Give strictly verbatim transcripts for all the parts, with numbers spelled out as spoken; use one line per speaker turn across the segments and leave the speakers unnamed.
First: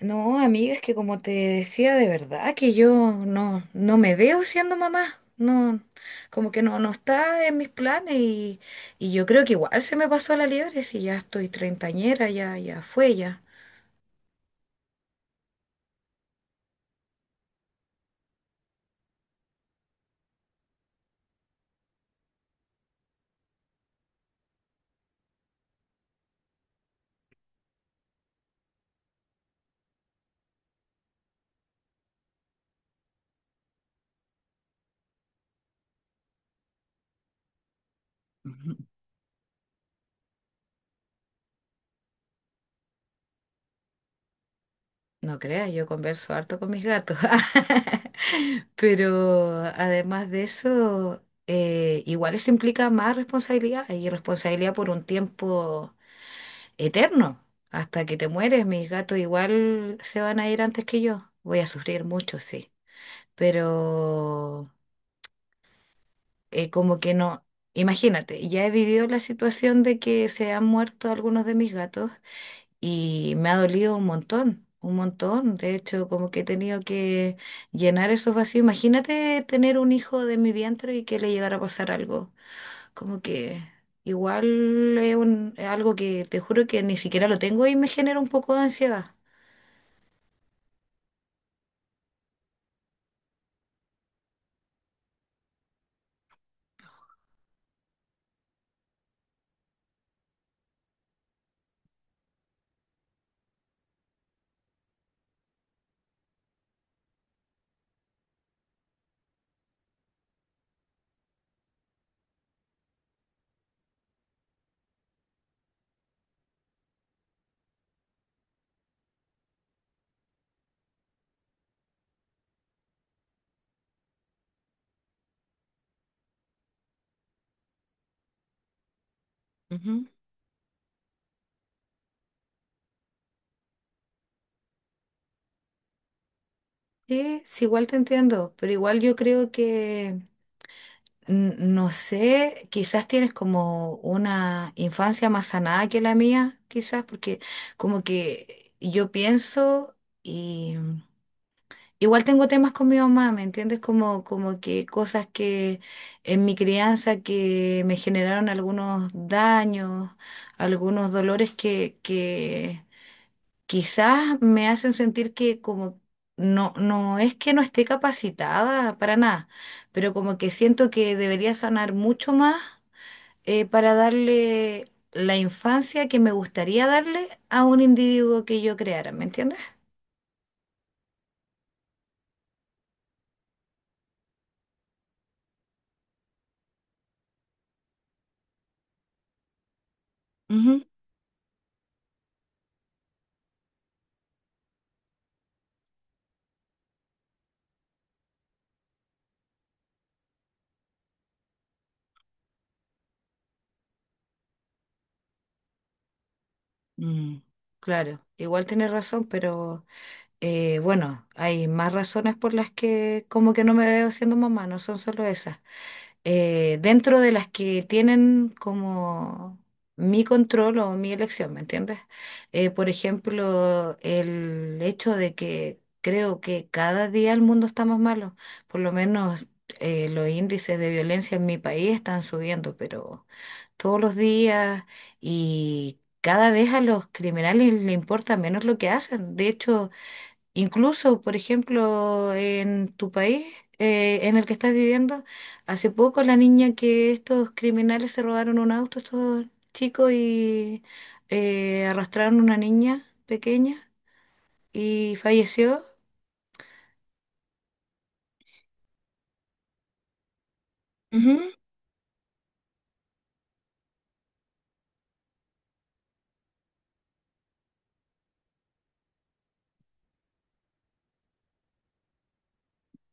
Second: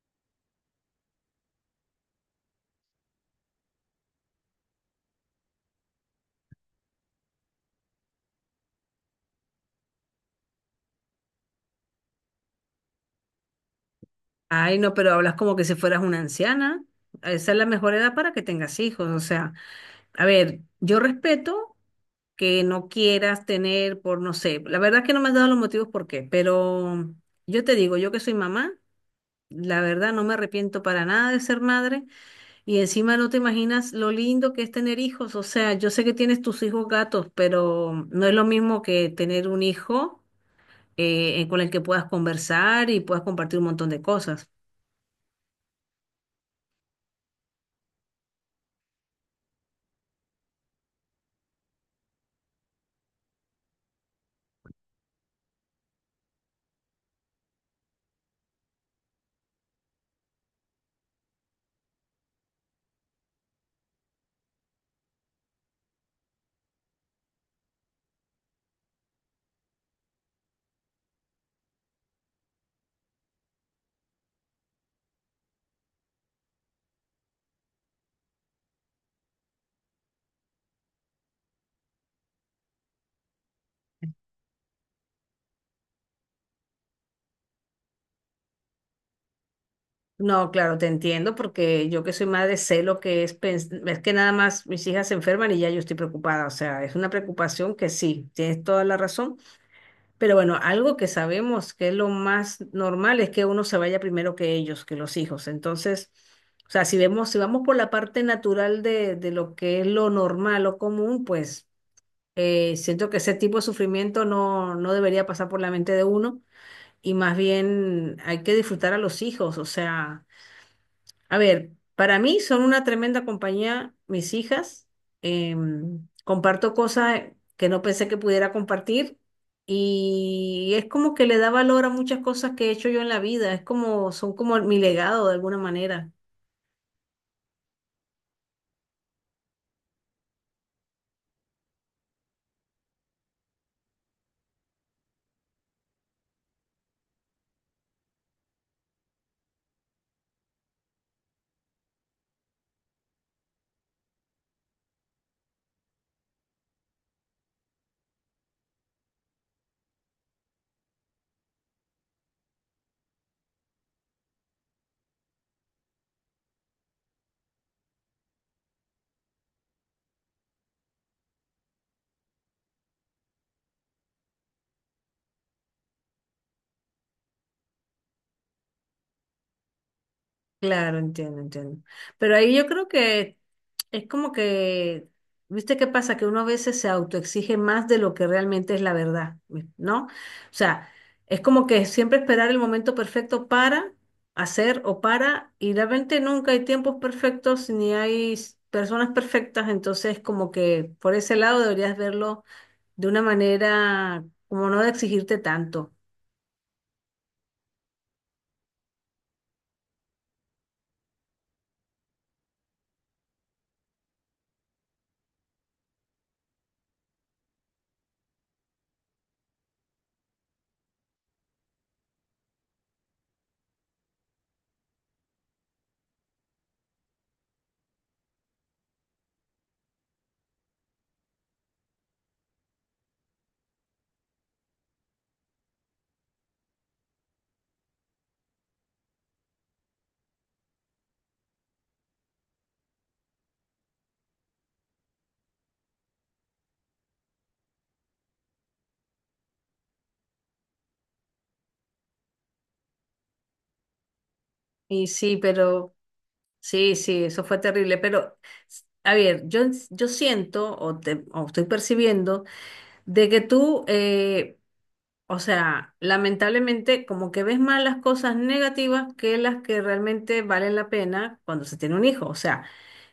No, amiga, es que como te decía, de verdad que yo no, no me veo siendo mamá. No, como que no, no está en mis planes y, y yo creo que igual se me pasó la liebre si ya estoy treintañera, ya, ya fue ya.
Ay, no, pero hablas como que si fueras una anciana. Esa es la mejor edad para que tengas hijos. O sea, a ver, yo respeto que no quieras tener por, no sé, la verdad que no me has dado los motivos por qué, pero yo te digo, yo que soy mamá, la verdad no me arrepiento para nada de ser madre y encima no te imaginas lo lindo que es tener hijos. O sea, yo sé que tienes tus hijos gatos, pero no es lo
Ujú.
mismo que tener un hijo eh, con el que puedas conversar y puedas compartir un montón de cosas.
No creas, yo converso harto con mis gatos. Pero además de eso, eh, igual eso implica más responsabilidad y responsabilidad por un tiempo eterno. Hasta que te mueres, mis gatos igual se van a ir antes que yo. Voy a sufrir mucho, sí. Pero eh, como que no, imagínate, ya he vivido la situación de que se han muerto algunos de mis gatos y me ha dolido un montón, un montón. De hecho, como que he tenido que llenar esos vacíos. Imagínate tener un hijo de mi vientre y que le llegara a pasar algo. Como que... Igual es un, es algo que te juro que ni siquiera lo tengo y me genera un poco de ansiedad.
No, claro, te entiendo porque yo que soy madre sé lo que es, pens- es que nada más mis hijas se enferman y ya yo estoy preocupada, o sea, es una preocupación que sí, tienes toda la razón, pero bueno, algo que sabemos que es lo más normal es que uno se vaya primero que ellos, que los hijos, entonces, o sea, si vemos, si vamos por la parte natural de, de lo que es lo normal o común, pues eh, siento que ese tipo de sufrimiento no, no debería pasar por la mente de uno y más bien hay que disfrutar a los hijos, o sea... A ver, para mí son una tremenda compañía mis hijas. Em, comparto cosas que no pensé que pudiera compartir
Ujú.
y es como que le da valor a muchas cosas que he hecho yo en la vida. Es como, son como mi legado de alguna manera.
Sí, sí, igual te entiendo, pero igual yo creo que, n- no sé, quizás tienes como una infancia más sanada que la mía, quizás, porque como que yo pienso y mm, igual tengo temas con mi mamá, ¿me entiendes? Como, como que cosas que en mi crianza que me generaron algunos daños, algunos dolores que, que quizás me hacen sentir que como no, no es que no esté capacitada para nada, pero como que siento que debería sanar mucho más eh, para darle la infancia que me gustaría darle a un individuo que yo creara, ¿me entiendes?
Claro, entiendo, entiendo. Pero ahí yo creo que es como que, ¿viste qué pasa? Que uno a veces se autoexige más de lo que realmente es la verdad, ¿no? O
Ujú.
sea, es como que siempre esperar el momento perfecto para hacer o para, y realmente nunca hay tiempos perfectos ni hay s- personas perfectas, entonces como que por ese lado deberías verlo de una manera como no de exigirte tanto.
Mm. Claro, igual tienes razón, pero eh, bueno, hay más razones por las que como que no me veo siendo mamá, no son solo esas. eh, dentro de las que tienen como mi control o mi elección, ¿me entiendes? Eh, por ejemplo, el hecho de que creo que cada día el mundo está más malo, por lo menos eh, los índices de violencia en mi país están subiendo, pero todos los días y... Cada vez a los criminales les importa menos lo que hacen. De hecho, incluso, por ejemplo, en tu país, eh, en el que estás viviendo, hace poco la niña que estos criminales se robaron un auto, estos chicos, y eh, arrastraron una niña pequeña
Y
y
sí,
falleció.
pero... Sí, sí, eso fue terrible, pero a ver, yo, yo siento o, te- o
Ujú.
estoy percibiendo de que tú eh, o sea, lamentablemente como que ves más las cosas negativas que las que realmente valen la pena cuando se tiene un hijo. O sea,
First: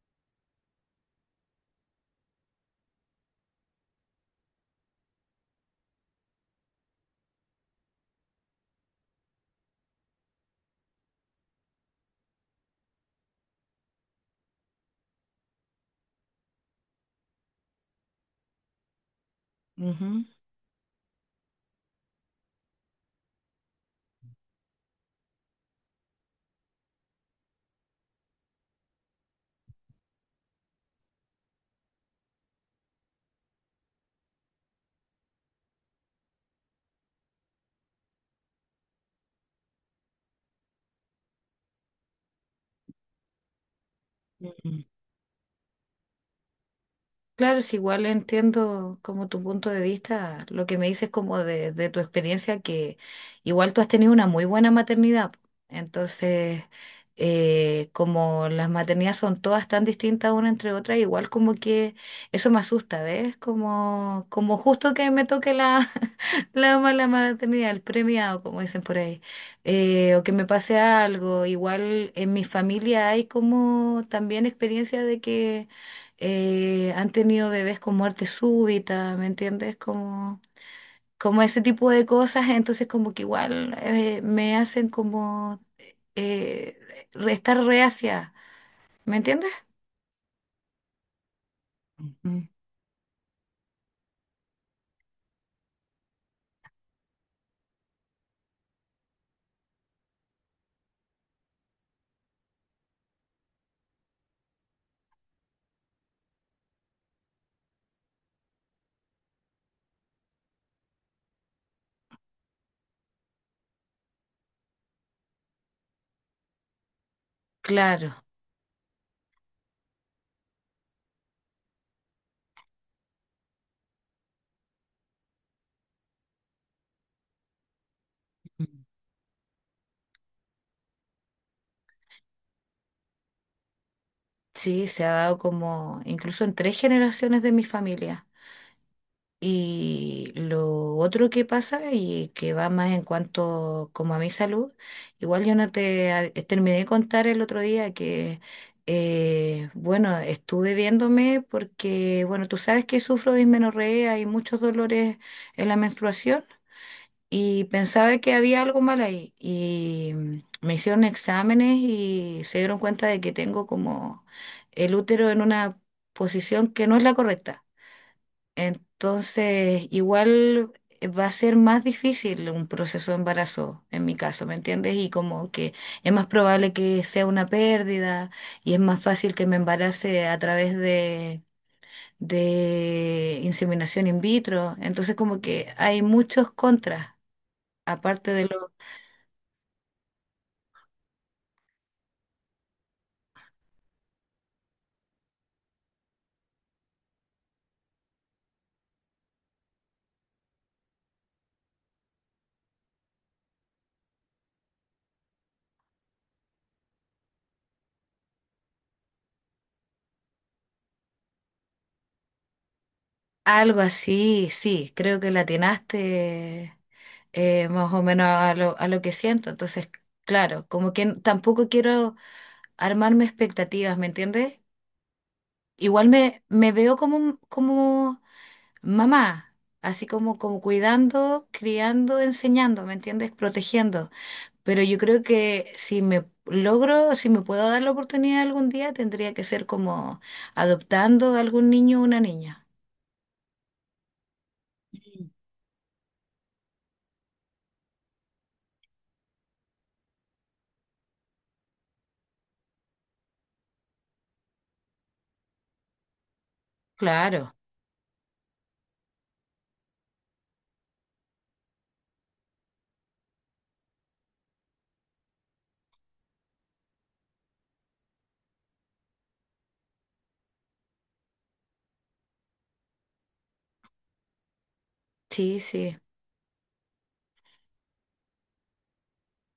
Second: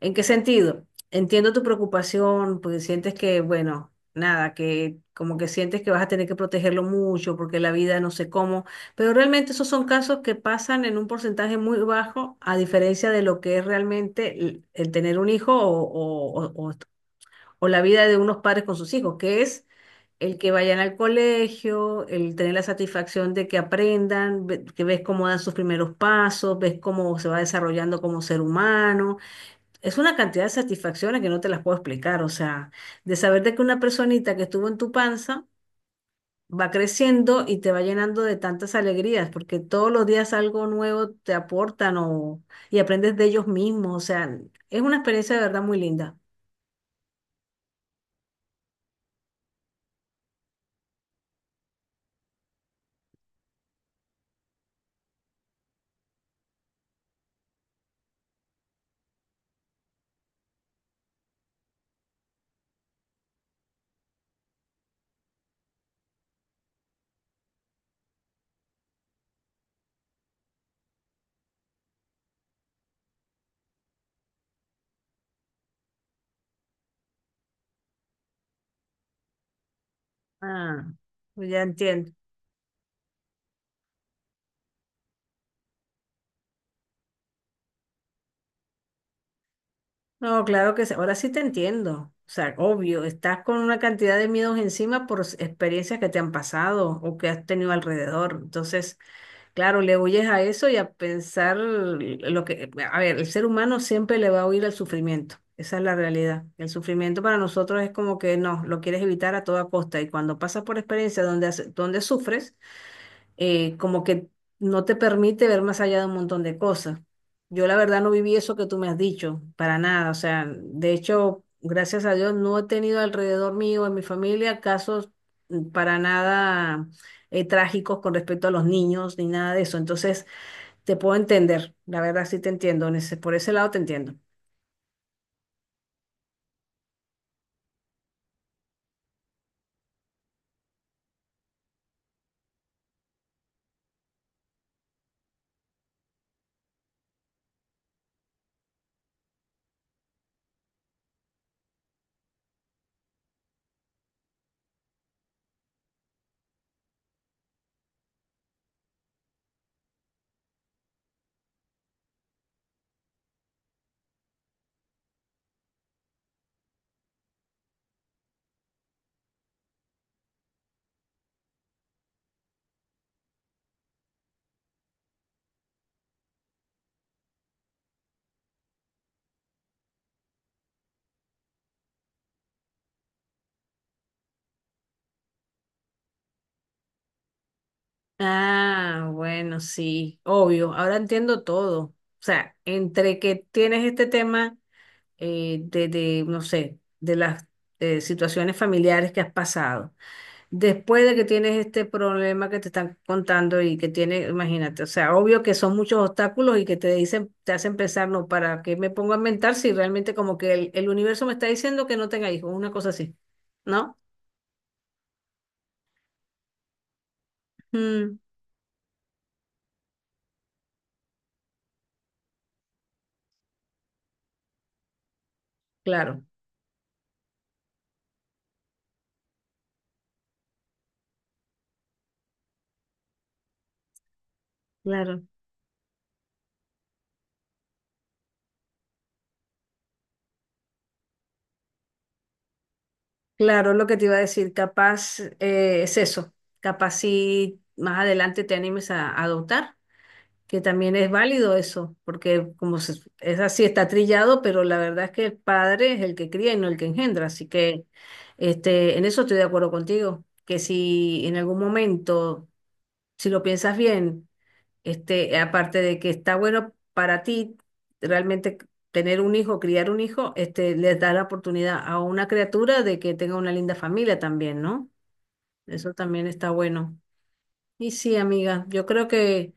¿en qué sentido? Entiendo tu preocupación, porque sientes que, bueno, nada, que como que sientes que vas a tener que protegerlo mucho porque la vida no sé cómo, pero realmente esos son casos que pasan en un porcentaje muy bajo a diferencia de lo que es realmente el, el tener un hijo o, o o- o- o la vida de unos padres con sus hijos, que es el que vayan al colegio, el tener la satisfacción de que aprendan, ve- que ves cómo dan sus primeros pasos, ves cómo se va desarrollando como ser humano. Es una cantidad de satisfacciones que no te las puedo explicar, o sea, de saber de que una personita que estuvo en tu panza va creciendo y te va llenando de tantas alegrías, porque todos los días algo nuevo te aportan o, y aprendes de ellos mismos, o sea, es
Ujú.
una experiencia de verdad muy linda.
Claro, es igual entiendo como tu punto de vista, lo que me dices como de, de tu experiencia, que igual tú has tenido una muy buena maternidad. Entonces, eh, como las maternidades son todas tan distintas una entre otras igual como que eso me asusta, ¿ves? Como, como justo que me toque la, la mala maternidad, el premiado, como dicen por ahí, eh, o que me pase algo. Igual en mi familia hay como también experiencia de que eh, han tenido bebés con muerte súbita, ¿me entiendes? Como,
Ah,
como ese
ya
tipo de
entiendo.
cosas, entonces como que igual eh, me hacen como eh, re- estar reacia, ¿me entiendes?
No, claro que sí. Ahora sí te entiendo. O
Ujú.
sea, obvio, estás con una cantidad de miedos encima por s- experiencias que te han pasado o que has tenido alrededor. Entonces, claro, le huyes a eso y a pensar lo que... A ver, el ser humano siempre le va a huir al sufrimiento. Esa es la realidad. El sufrimiento para nosotros es como que no, lo quieres evitar a toda costa. Y cuando pasas por experiencias donde, has- donde sufres, eh, como que no te permite ver más allá de un montón de cosas. Yo la verdad
Claro.
no viví eso que tú me has dicho, para nada. O sea, de hecho, gracias a Dios, no he tenido alrededor mío, en mi familia, casos mm, para nada eh, trágicos con respecto a los
Mm.
niños ni nada de eso. Entonces, te puedo entender, la verdad sí te entiendo, en ese- por ese lado te entiendo.
Sí, se ha dado como incluso en tres generaciones de mi familia. Y lo otro que pasa y que va más en cuanto como a mi salud, igual yo no te a- eh, terminé de contar el otro día que, eh, bueno, estuve viéndome porque, bueno, tú sabes que sufro de dismenorrea y muchos dolores en la menstruación y pensaba que había algo mal ahí y mm, me hicieron exámenes y se dieron cuenta de que tengo como el útero en una posición que no es la correcta. Entonces, igual va a ser más difícil un proceso de embarazo, en mi caso, ¿me entiendes? Y como que es más probable que sea una pérdida y es más fácil que me embarace a través de, de inseminación in vitro. Entonces, como que hay muchos contras, aparte de lo...
Ah, bueno, sí, obvio, ahora entiendo todo. O sea, entre que tienes este tema eh, de, de, no sé, de las eh, situaciones familiares que has pasado. Después de que tienes este problema que te están contando y que tiene, imagínate, o sea, obvio que son muchos obstáculos y que te dicen, te hacen pensar, no, ¿para qué me pongo a inventar si realmente como que el, el universo me está diciendo que no tenga hijos, una cosa así,
Algo
¿no?
así, sí, creo que la atinaste eh, más o
Mm,
menos a lo, a lo que siento. Entonces, claro, como que n- tampoco quiero armarme expectativas, ¿me entiendes? Igual
claro,
me, me veo como, como mamá, así como, como cuidando, criando, enseñando, ¿me entiendes? Protegiendo. Pero yo
claro,
creo que si me logro, si me puedo dar la oportunidad algún día, tendría que ser como adoptando a algún niño o una niña.
claro, lo que te iba a decir, capaz
Sí.
eh, es eso, capaz si más adelante te animes a a adoptar. Que también es válido eso, porque como se- es así, está trillado, pero la verdad es que el padre es el que cría y no el que engendra. Así
Claro,
que este, en eso estoy de acuerdo contigo, que si en algún momento, si lo piensas bien, este, aparte de que está bueno para ti realmente tener un hijo, criar un hijo, este, les da la oportunidad a una criatura de que tenga una linda familia también, ¿no?
sí,
Eso
sí,
también está bueno. Y sí, amiga, yo creo que...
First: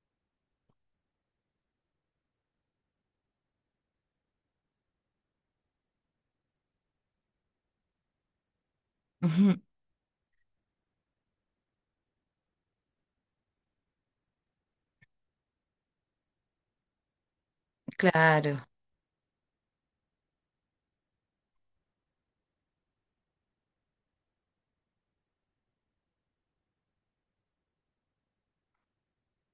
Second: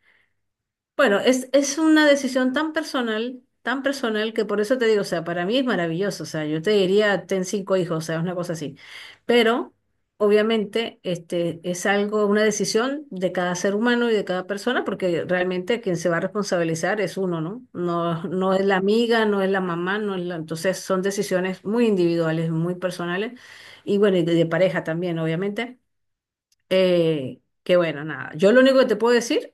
Bueno, es, es una decisión tan personal, tan personal, que por eso te digo, o sea, para mí es maravilloso, o sea, yo te diría, ten cinco hijos, o sea, es una cosa así.
ujú,
Pero, obviamente, este, es algo, una decisión de cada ser humano y de cada persona, porque realmente quien se va a responsabilizar es uno, ¿no? No, no es
claro.
la amiga, no es la mamá, no es la... Entonces, son decisiones muy individuales, muy personales, y bueno, y de de pareja también, obviamente. Eh, que bueno, nada. Yo lo único que te puedo decir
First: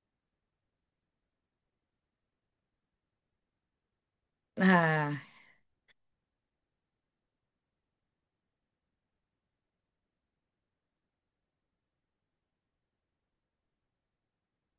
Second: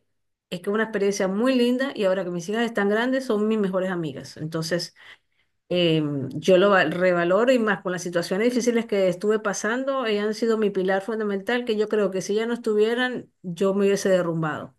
es que es una experiencia muy linda y ahora que mis hijas están grandes son mis mejores amigas. Entonces,
Ah.
eh, yo lo val- revaloro y más con las situaciones difíciles que estuve pasando, ellas han sido mi pilar fundamental que yo creo que si ya no estuvieran, yo me hubiese derrumbado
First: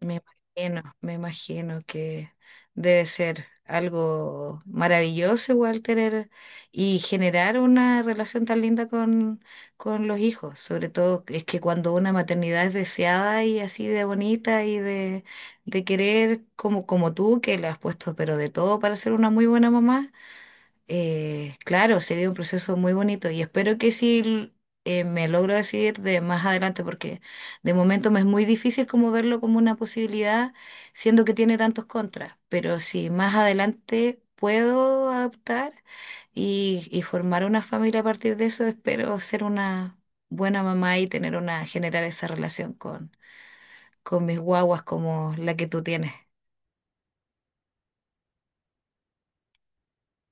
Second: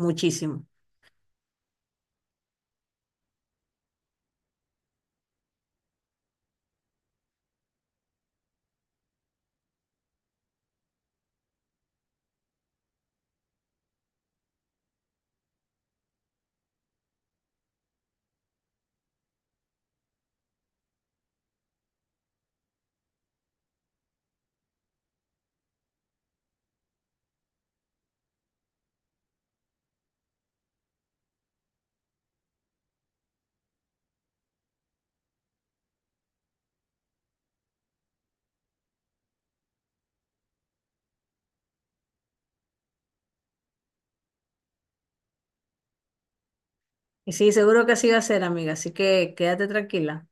Me imagino, me imagino que debe ser algo maravilloso igual tener y generar una relación tan linda con, con los hijos. Sobre todo es que cuando una maternidad es deseada y así de bonita y de, de querer como, como tú, que le has puesto pero de todo para ser una muy buena mamá. Eh, claro, sería un proceso muy bonito y espero que sí eh, me logro decidir de más adelante porque de momento me es muy difícil como verlo como una posibilidad, siendo que tiene tantos contras, pero si más adelante puedo adoptar y, y formar una familia a partir de eso, espero ser una buena mamá y tener una, generar esa relación con, con mis guaguas como la que tú tienes.
Y sí, seguro que así va a ser, amiga. Así que quédate tranquila.